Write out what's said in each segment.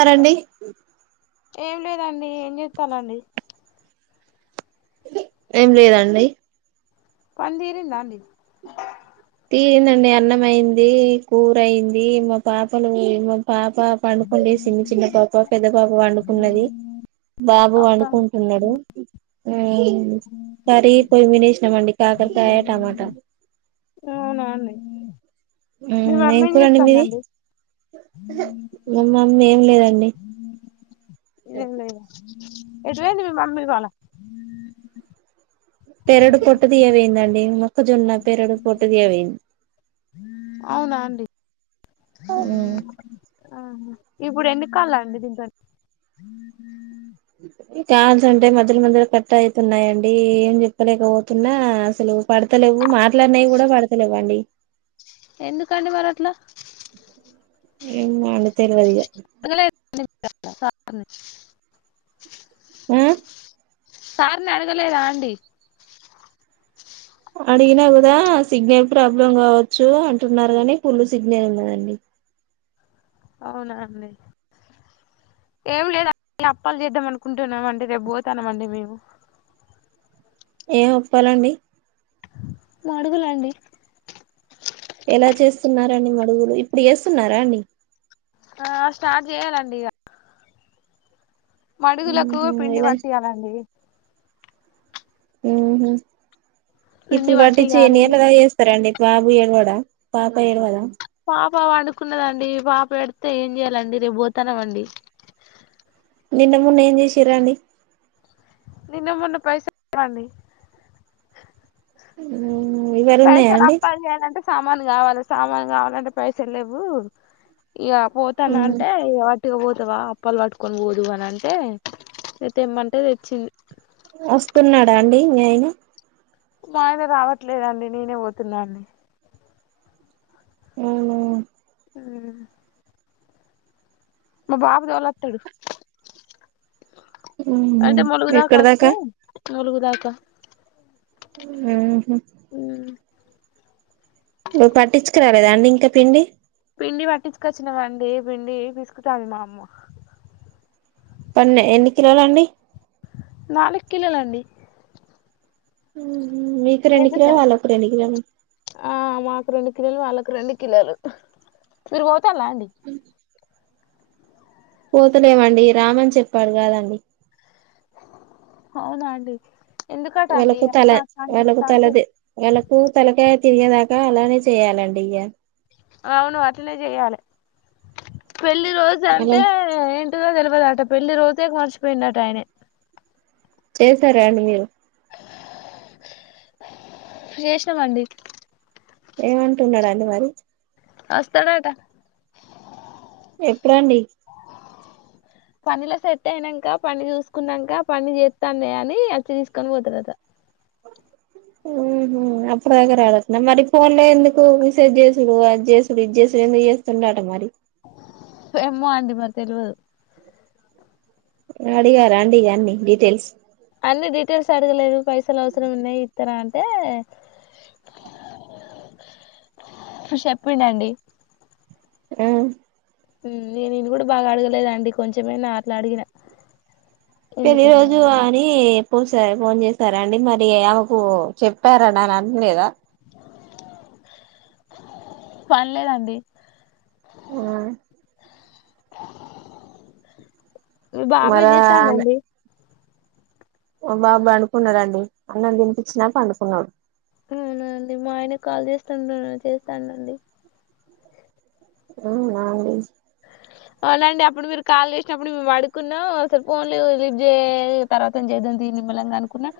చెప్ప ఏం లేదండి ఏం చేస్తానండి ఏం లేదండి పనితిరింద అండి తీయందండి అన్నం అయ్యింది కూర అయ్యింది మా పాపలు మా పాప పండుకుండి సిన్ని చిన్న పాపా పెద్ద పాప పండు ఉన్నది బాబు వండుకుంటున్నాడు వే చారి పమిని మండి కాకరకాయ టమాట అవునానే హ్మ్ ఏం కూరండి మీది లేదండి ఎంలేదా ఏటు వెయింది మీ మమ్మీ ఇవాళ పెరడు పొట్టదీయా వెయిందండి మొక్కజొన్న పెరడు పొట్టుదియా వెయిన్ అవునా అండి ఆహా ఇప్పుడు ఎండుకాళ్ళ అండి దీంతోని కాల్స్ అంటే మధ్యల మధ్యలో కట్ట అయితున్నాయండి ఏం జెప్పలేకపోతున్నా అసలు పడతలేవు మాట్లాన్నవి కూడా పడతలేవండి ఎందుకండి మరట్లా ఏమ్మో ఆళ్ల తెల్వదిగా [inaudible] హ్మ్ సార్ని అడగలేదా అండి అడిగినా కూడా, సిగ్నల్ ప్రాబ్లం కావచ్చు అంటున్నారు కానీ, ఫుల్ సిగ్నల్ ఉన్నదండి. అవునా అండి, ఏం లేద అప్పాలు చేద్దాం అనుకుంటున్నామండి రేపు పోతాన్నామండి మేము ఏ ఒప్పాలండి అడుగులండి ఎలా చేస్తున్నారండి మడుగులు ఇప్పుడు చేస్తున్నారా అండి ఆ స్టార్ట్ చేయాలండి ఇక మడుగులకు ఊహు పిండి ఎలా పట్టియ్యాలండి హ్మ్ హు పిండి ఇప్పుడు కట్టించి పట్టియాలి ఎన్లు గా చేస్తారండి బాబు ఏడవాడా పాప ఏడవదా పాపా పండుకున్నదండి పాప ఏడుతే ఏం చెయాలండి రేపు పోతాన్నాము అండి నిన్న మొన్న ఏం చేసి రండి నిన్న మొన్న పైసాండి హ్మ్ ఇవరన్నయా అండి సామాల్ కావాలి సామాన్ కావాలంటే పైసలేవు ఇగ ఊ పోతన అంటే ఇగ పట్టుక పోతావా అప్పాలు పట్టుకొని పోదువు అని తేమ్మంటే తెచ్చింది వస్తున్నాడా అండి మీ ఆయన మా ఆయన రావట్లేదండి నేనే పోతున్నా హ్మ్ హ్మ్ మా బాబు తొలతడు హ్మ్ హు ఎక్కడదాకా అలుగుదాక హ్మ్ హు హ్మ్ నువ్వు పట్టించుకురాలేదా అండి ఇంకా పిండి పిండి పట్టించుకొచ్చిన మండి పిండి పిసుకుతాంది మా అమ్మ పన్నె ఎన్ని కిలోలు అండి నాలుగు కిలోలు అండి హ్మ్ మీకు రెండు ఎంతసేపు కిలోలు వాళ్ళకు రెండు కిలోలు ఆ మాకు రెండు కిలోలు వాళ్ళకి రెండు కిలోలు మీరు పో హ్మ్ పోతలేమండి రామని చెప్పాడు కాదండి అవునాండి వెలకు తల వెలకు తలది వెలకు తలకయి తిరిగేదాకా అలానే చేయాలండి ఇగ అవును అట్లనే చెయ్యాలి పెళ్లి రోజు అలా అంటే ఏంటిదో తె తెలవదుటా పెళ్లి రోజే మర్చిపోయిండట ఆయనే చేసారాండి మీరు ఇప్పుడు చేసినం అండి ఏమంటున్నాడు అండి మరి వస్తాడు అట ఎప్పుడండి పనిలో సెట్ అయినాక పని చూసుకున్నాక, పని చేస్తాండ అని అచ్చి తీసుకొని పోతారట ఉ అప్పుడు [unintelligible] ఎ మరి ఫోన్ లో ఎందుకు చేసుడు అది చేసుడు ఇది చేసుడు ఎందు చేస్తుంటడాట మరి ఏమో అండి మరి తెల్వదు అడిగ రండి గన్ని డీటెయిల్స్ అన్ని డీటెయిల్స్ అడగలేదు పైసలు అవసరం ఉన్నాయి ఇతర టే చెప్పండండి ఆ మ్ నేను ఇది కూడ బాగా అడగలేదండి కొంచెమే అట్లే అడిగిన పెళ్లి రోజు ఎందుకు అని పో సాయి ఫోన్ చేస్తారా అండి మరి ఆమెకు చెప్పార నన్నా అన్లేదా పన్లేదండి ఆ మి బాబు ఎం మరా చేస్తాండి అండి బాబు పడుకున్నాడాఅండి అన్నం తినిపించినాక పండుకున్నాడు అవునండి మా ఆయనకు కాల్ చేస్తుండ చేస్తానుండి అవునా అండి అవునండి అప్పుడు మీరు కాల్ చేసినప్పుడు మేము అడుకున్నాం అసలు ఫోన్లే లీఫ్ చేయ్ తర్వాత ఏం చేద్దం తీ నిమ్మల్లంగా అనుకున్నా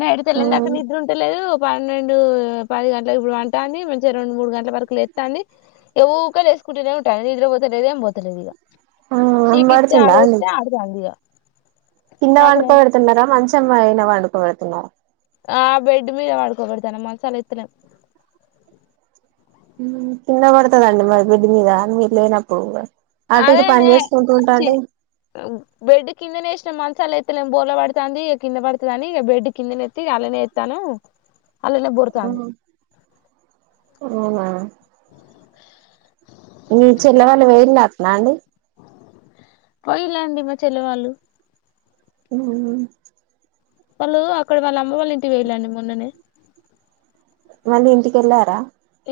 నైట్ తెల్లినిందాక్క నిద్ర ఉండలేదు పన్నెండు పది గంటలకు ఇప్పుడు పంటాన్ది మంచిగా రెండు మూడు గంటల వరకు లేస్తాన్ది ఏవో కోలేస్కుంటానే ఉంటాది నిద్ర పోతేద్ ఏం పోతలేదు ఇక శీక్ ఇతే పడుతుందా అండి ఆడతే ఆడుతా ఇంగా కింద పండుకోబడుతున్నారా మంచి మంచ్ఛం పైన పడుకో వెడుతున్నా ఆ బెడ్ మీద పడుకోబేడుతునాం మన్సాల్ ఇత్తలేం మ్మ్ కిందబడతదంట మరి బెడ్ మీద మీర్ లేనప్పుడు అటు ఇటు అదేనే పని చేసుకుంటూ ఛీ ఉంటాంటే బెడ్ కిందనేస్ చ్ మనఛాలెత్ ఎత్తేలేము బోల పడుతుంది ఇక కింద పడుతుందిని ఇక బెడ్ కిందనేెత్ అళ్లనే ఎస్తాను [unintelligible] ఉహ్మ్ ఈ చల్ల గాలి వేయాల రాండి పోయిలేండి మా చెల్లి వాళ్ళు మ్ హ్ హుమ్ వాళ్ళు అక్కడ వాళ్ళమ్మ వాళ్ళ ఇంటికి వోయిళ్ళండి మొన్ననే మళ్లీ ఇంటికెళ్ళారా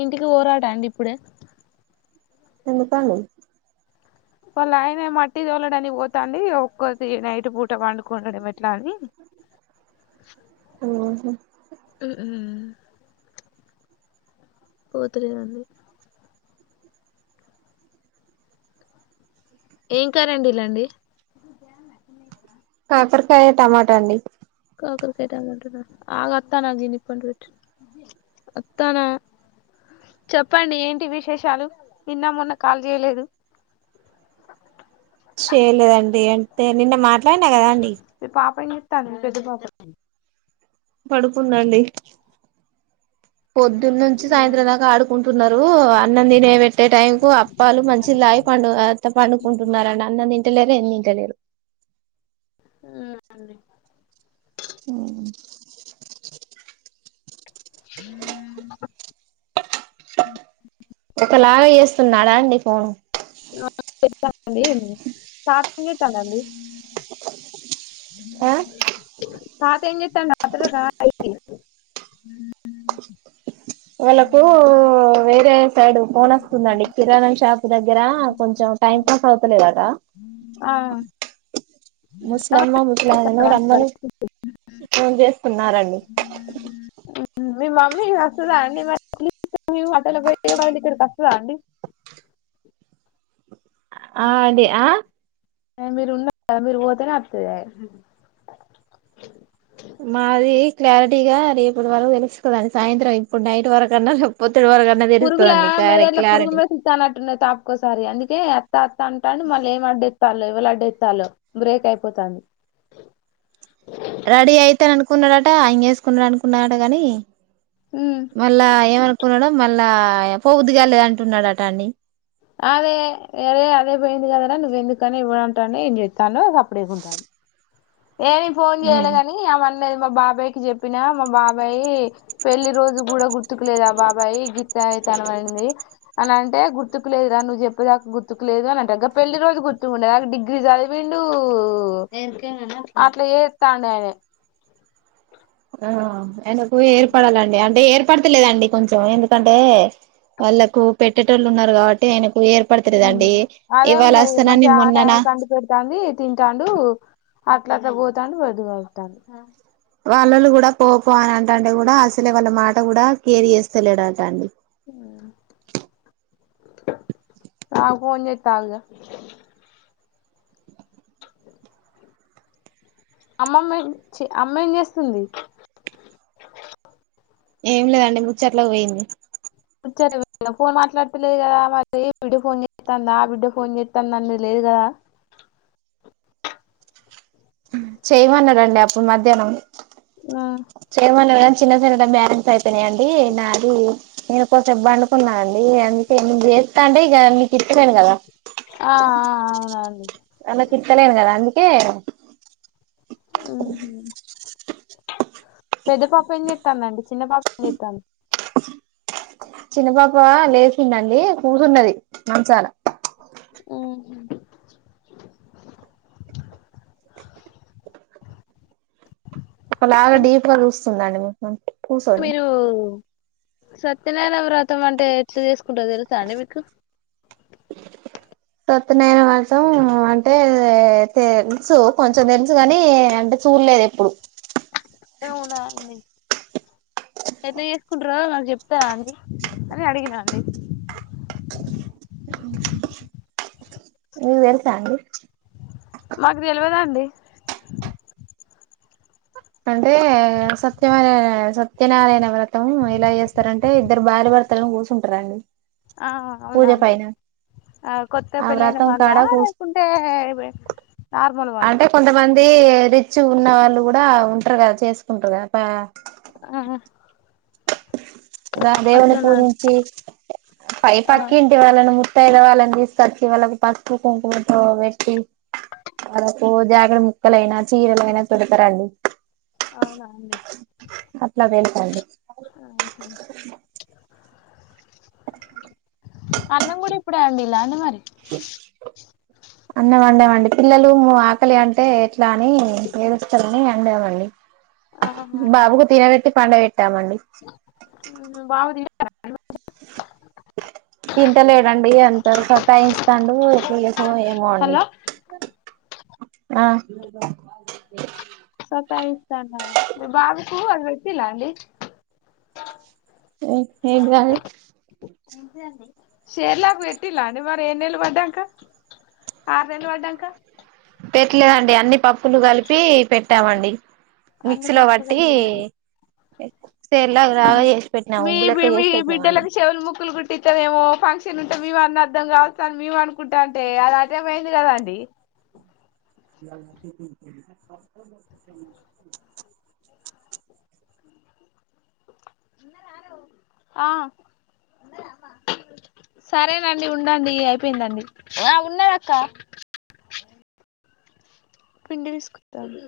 ఇంటికి వోరాట అండి ఇప్పుడే ఎందు కాండి వాళ్ళు ఆయన మట్టి తోలడానికి పోతాంది ఒక్కతి నైట్ పూట పండుకుండడం ఎట్లా అని. ఉమ్మ్ ఓ తెలిదండి. ఏం కర్రీ అండిలండి. కాకరకాయ, టమాటా అండి. ఒకరికట్ అమంటార ఆగు అత్తానా జీనిప్పెట్ అత్తానా చెప్పండి ఏంటి విశేషాలు నిన్న మొన్న కాల్ చేయలేదు. ఐనే కదాఅండి. తను పెద్ద పాప. పడుకుందండి. పొద్దున్న నుంచి సాయంత్రం దాకా ఆడుకుంటు. ఉన్నారు అన్నం తినే పెట్. అట్టే టైం కు అప్పాలు మంచి నీళ్లు తాగి పండు ఆహ్ పండుకుంటున్నరండి అన్న తిని. తెల్లారి ఏం తింటలేరు. ఉమ్ అవునండి. ఉమ్. హ ఒకలాగ చేస్తున్నాడా అండి ఫోను. [unintelligible] ఫాస్టింగ్ ఎక్కడండి. ఆ తాత ఏం చెస్తాండు రాత్ర రా పైకి. వాళ్ళలకు వేరే. సడు ఫోన్ వస్తుందండి కిరాణ షాప్. దగ్గర కొంచెం టైం పాస్ అవుతలేదాట. ఆహ్. ముసలమ్మ, ముస్లివాళ్లను అండి రమ్మని వాళ్ళకి? ఫోన్ చేస్తున్నారండి. మీ మమ్మీ వస్తదా అండి మరి మీ మాటల పోయే వాళ్ళ ఇక్కడికి వస్తదా అండి. ఆహ్ అదే ఆహ్. మీరు ఉన్న కా మీరు పోతేనే వస్తదాయే. మాది క్లారిటీగా రేపటి వరకు తెలుస్తదని సాయంత్రం ఇప్పుడు నైట్ వరకు అన్నా రేపు పొద్దు. ఇది వరకు అన్నా తెలుస్తదండి కారి క్లారిటీ. నాన్ తాపుకోసారి అందుకే. త అంటాడు మళ్ళ ఏం వడ్డిస్తాలే లడెత్తాలో బ్రేక్ అయిపోతాంది. రెడీ అయితాననుకున్నాడాట అంగి వేసుకున్నాడు అనుకున్నాడు అంట కాని. ఉమ్, మళ్ళా ఏమి అను. కొనడం మళ్ళా పోబుద్ధి కాలేదు అంటున్నాడు అంట అండి. అదే అరే అదే పోయింది కద రా నువ్వెందుకనీ ఎవ్వడంటాండో ఏం చేస్తున్నాడో సప్పుడు లేకుండా ఉంటాడు. ఏమ్ ఫోన్ చేయలేధని ఆమ్ ది మా బాబాయయికి చెప్పినా మా బాబాయ్ పెళ్లి రోజు కూడా గుర్తుకులేద ఆ బాబాయి్ గీత్త తన అంది అని అంటే గుర్తుకులేదు రా నువ్వు చెప్పేదాక గుర్తుకులేదు అని అంటా పెళ్లి రోజు గుర్తుకు ఉండద ఆ డిగ్రీ చదివిండు అట్లా ఏతాండ్ ఆయన ఆ అయనకు ఏర్పడాలండి అంటే ఏర్ పడతలేదండి కొంచెం ఎందుకంటే వాళ్ళలకు పెట్టేటోళ్ళు ఉన్నారు కాబట్టి ఆయన అదే ఉన్నాది వస్తానని మంచిగా ఆ టైం మొన్ననా కండు పెడతంది తింటాఉండు అట్లా అట్లా పోతాఉండు బదుతాఉండు వాళ్ళలు కూడా పోపో అని అంటటె కూడా అసలే వాళ్ళ మాట కూడా కేర్ చేస్తలేడుంట అండి నాక్ ఫోన్ చెత్తాఉంది అమ్మమ్మ చి అమ్మ ఏం చేస్తుంది ఏం లేదండి ముచెట్లకి పోయింది పోయింది ముచ్చట్లకి పోయిందా ఫోన్ మాట్లాడుతలేదు కదా మరి ఏ బిడ్డ ఫోన్ చేస్తాందా ఆ బిడ్డో ఫోన్ చేస్తాన్న లేదు కదా చేయమన్నాడు అండి అప్పుడు మధ్యాహ్నం ఉమ్, చేయమన్నాద్ చిన్న సెల్ లో బ్యాలెన్స్ అయిపోనాయండి నాది నేను కోసేబ్ బండుకున్నాను అండి ఏ అంతే నువ్ జే అంటే ఇగ నెకిత్తలేం గదా ఆ ఆ అవునండి ఏ ఉమ్ పెద్ద పాప ఏం జేతంధండి చిన్న పాప ఏం జేతంది చిన్న పాప లేచిందండి కూసున్నది మంచాన ఉమ్ ఒకలాగా డీప్గా జ్యూస్ చిన్దా అండి మీకు మీరు సత్యనారాయ వ్రతం అంటే ఎట్లా చేసుకుంటావో తెలుసా అండి మీకు సత్తనయన వసం అంటే తెల్సు కొంచెం తెలుసు కాని అంటే చూళ్ళేదు ఎప్పుడు అవునా అండి ఎట్ల చేసుకుంట్రో నాకు చెప్తారండి అని అడిగినా అండి మీకు తెలుసా అండి మాకు తెలవద అండి [inaudible] అంటే సత్యమై సత్యనారాయణ వ్రతం ఏలా చేస్తారంటే ఇద్దరు భార్య భర్తలను కూర్సుఓం టారండి ఆ అవునా అండి కొత్త ఆ పెళ్లైన వ్రతం వాళ్ళ కాడ కూస్ లేకుంటే నార్మల్ వాళ్ళ అది రిచ్ ఉన్న వాళ్ళు కూడా ఉన్టర్ గా చేసుకుంటార్గా బా ఆ ద దేవుని అట్లనా అండి పూజించి పై ఆ, పక్కి ఇంటి వాళ్ళను ము వాళ్ళని తీసుకొచ్చి వాళ్ళకి పసుపు కుంకుమతో పెట్టి వాళ్ళకు జాకేటు ముక్కలైనా చీరలయినా పెడతరండి అవునా అండి అట్లా పెడతళ్లు [inaudible] అన్నం కూడా ఇప్పుడే అండీల్లా అండి మరి అన్నం అన్నే వండి పిల్లలు ఆకలి అంటే ఎట్లా అని ఏడుస్తారని అండిన మండి ఆహా బాబుకు తినపెట్టి పండ పె పెట్టామండి బాబు తి తింటలేడండి ఎంత సతాయిస్తాండు ఎట్లా చేసూడో ఏమో అండి ఆ సతయిస్ తండా మీ బాబు కు అ ఇలా అండి ఏఎంటిదండి సేర్లాక్ పెట్టిలా అండీ మరి ఏడు నెల్లు పడ్డాంక ఆర్ నెలు పడ్డాంక పెట్టలేదండి అన్ని పప్పులు కలిపి పెట్టామండి అన్ని మిక్సీ లో పప్పులు బట్టి కలిపి పె ఎ మీ మీ చేసి పెట్టినామండి బిడ్డలకు చెవులు ముక్కులు కుట్టిస్తందేమో ఫంక్షన్ ఉంటే మే మ అన్న అద్దం కావ స్తాను మేము అనుకుంటాంటే అది అటేపోయింది కదాండి [unintelligible] ఆ సరేనండి ఉండండి ఇగ అయిపోయిందండి ఆ ఉన్నదక్క పిండి పిసుకుతంది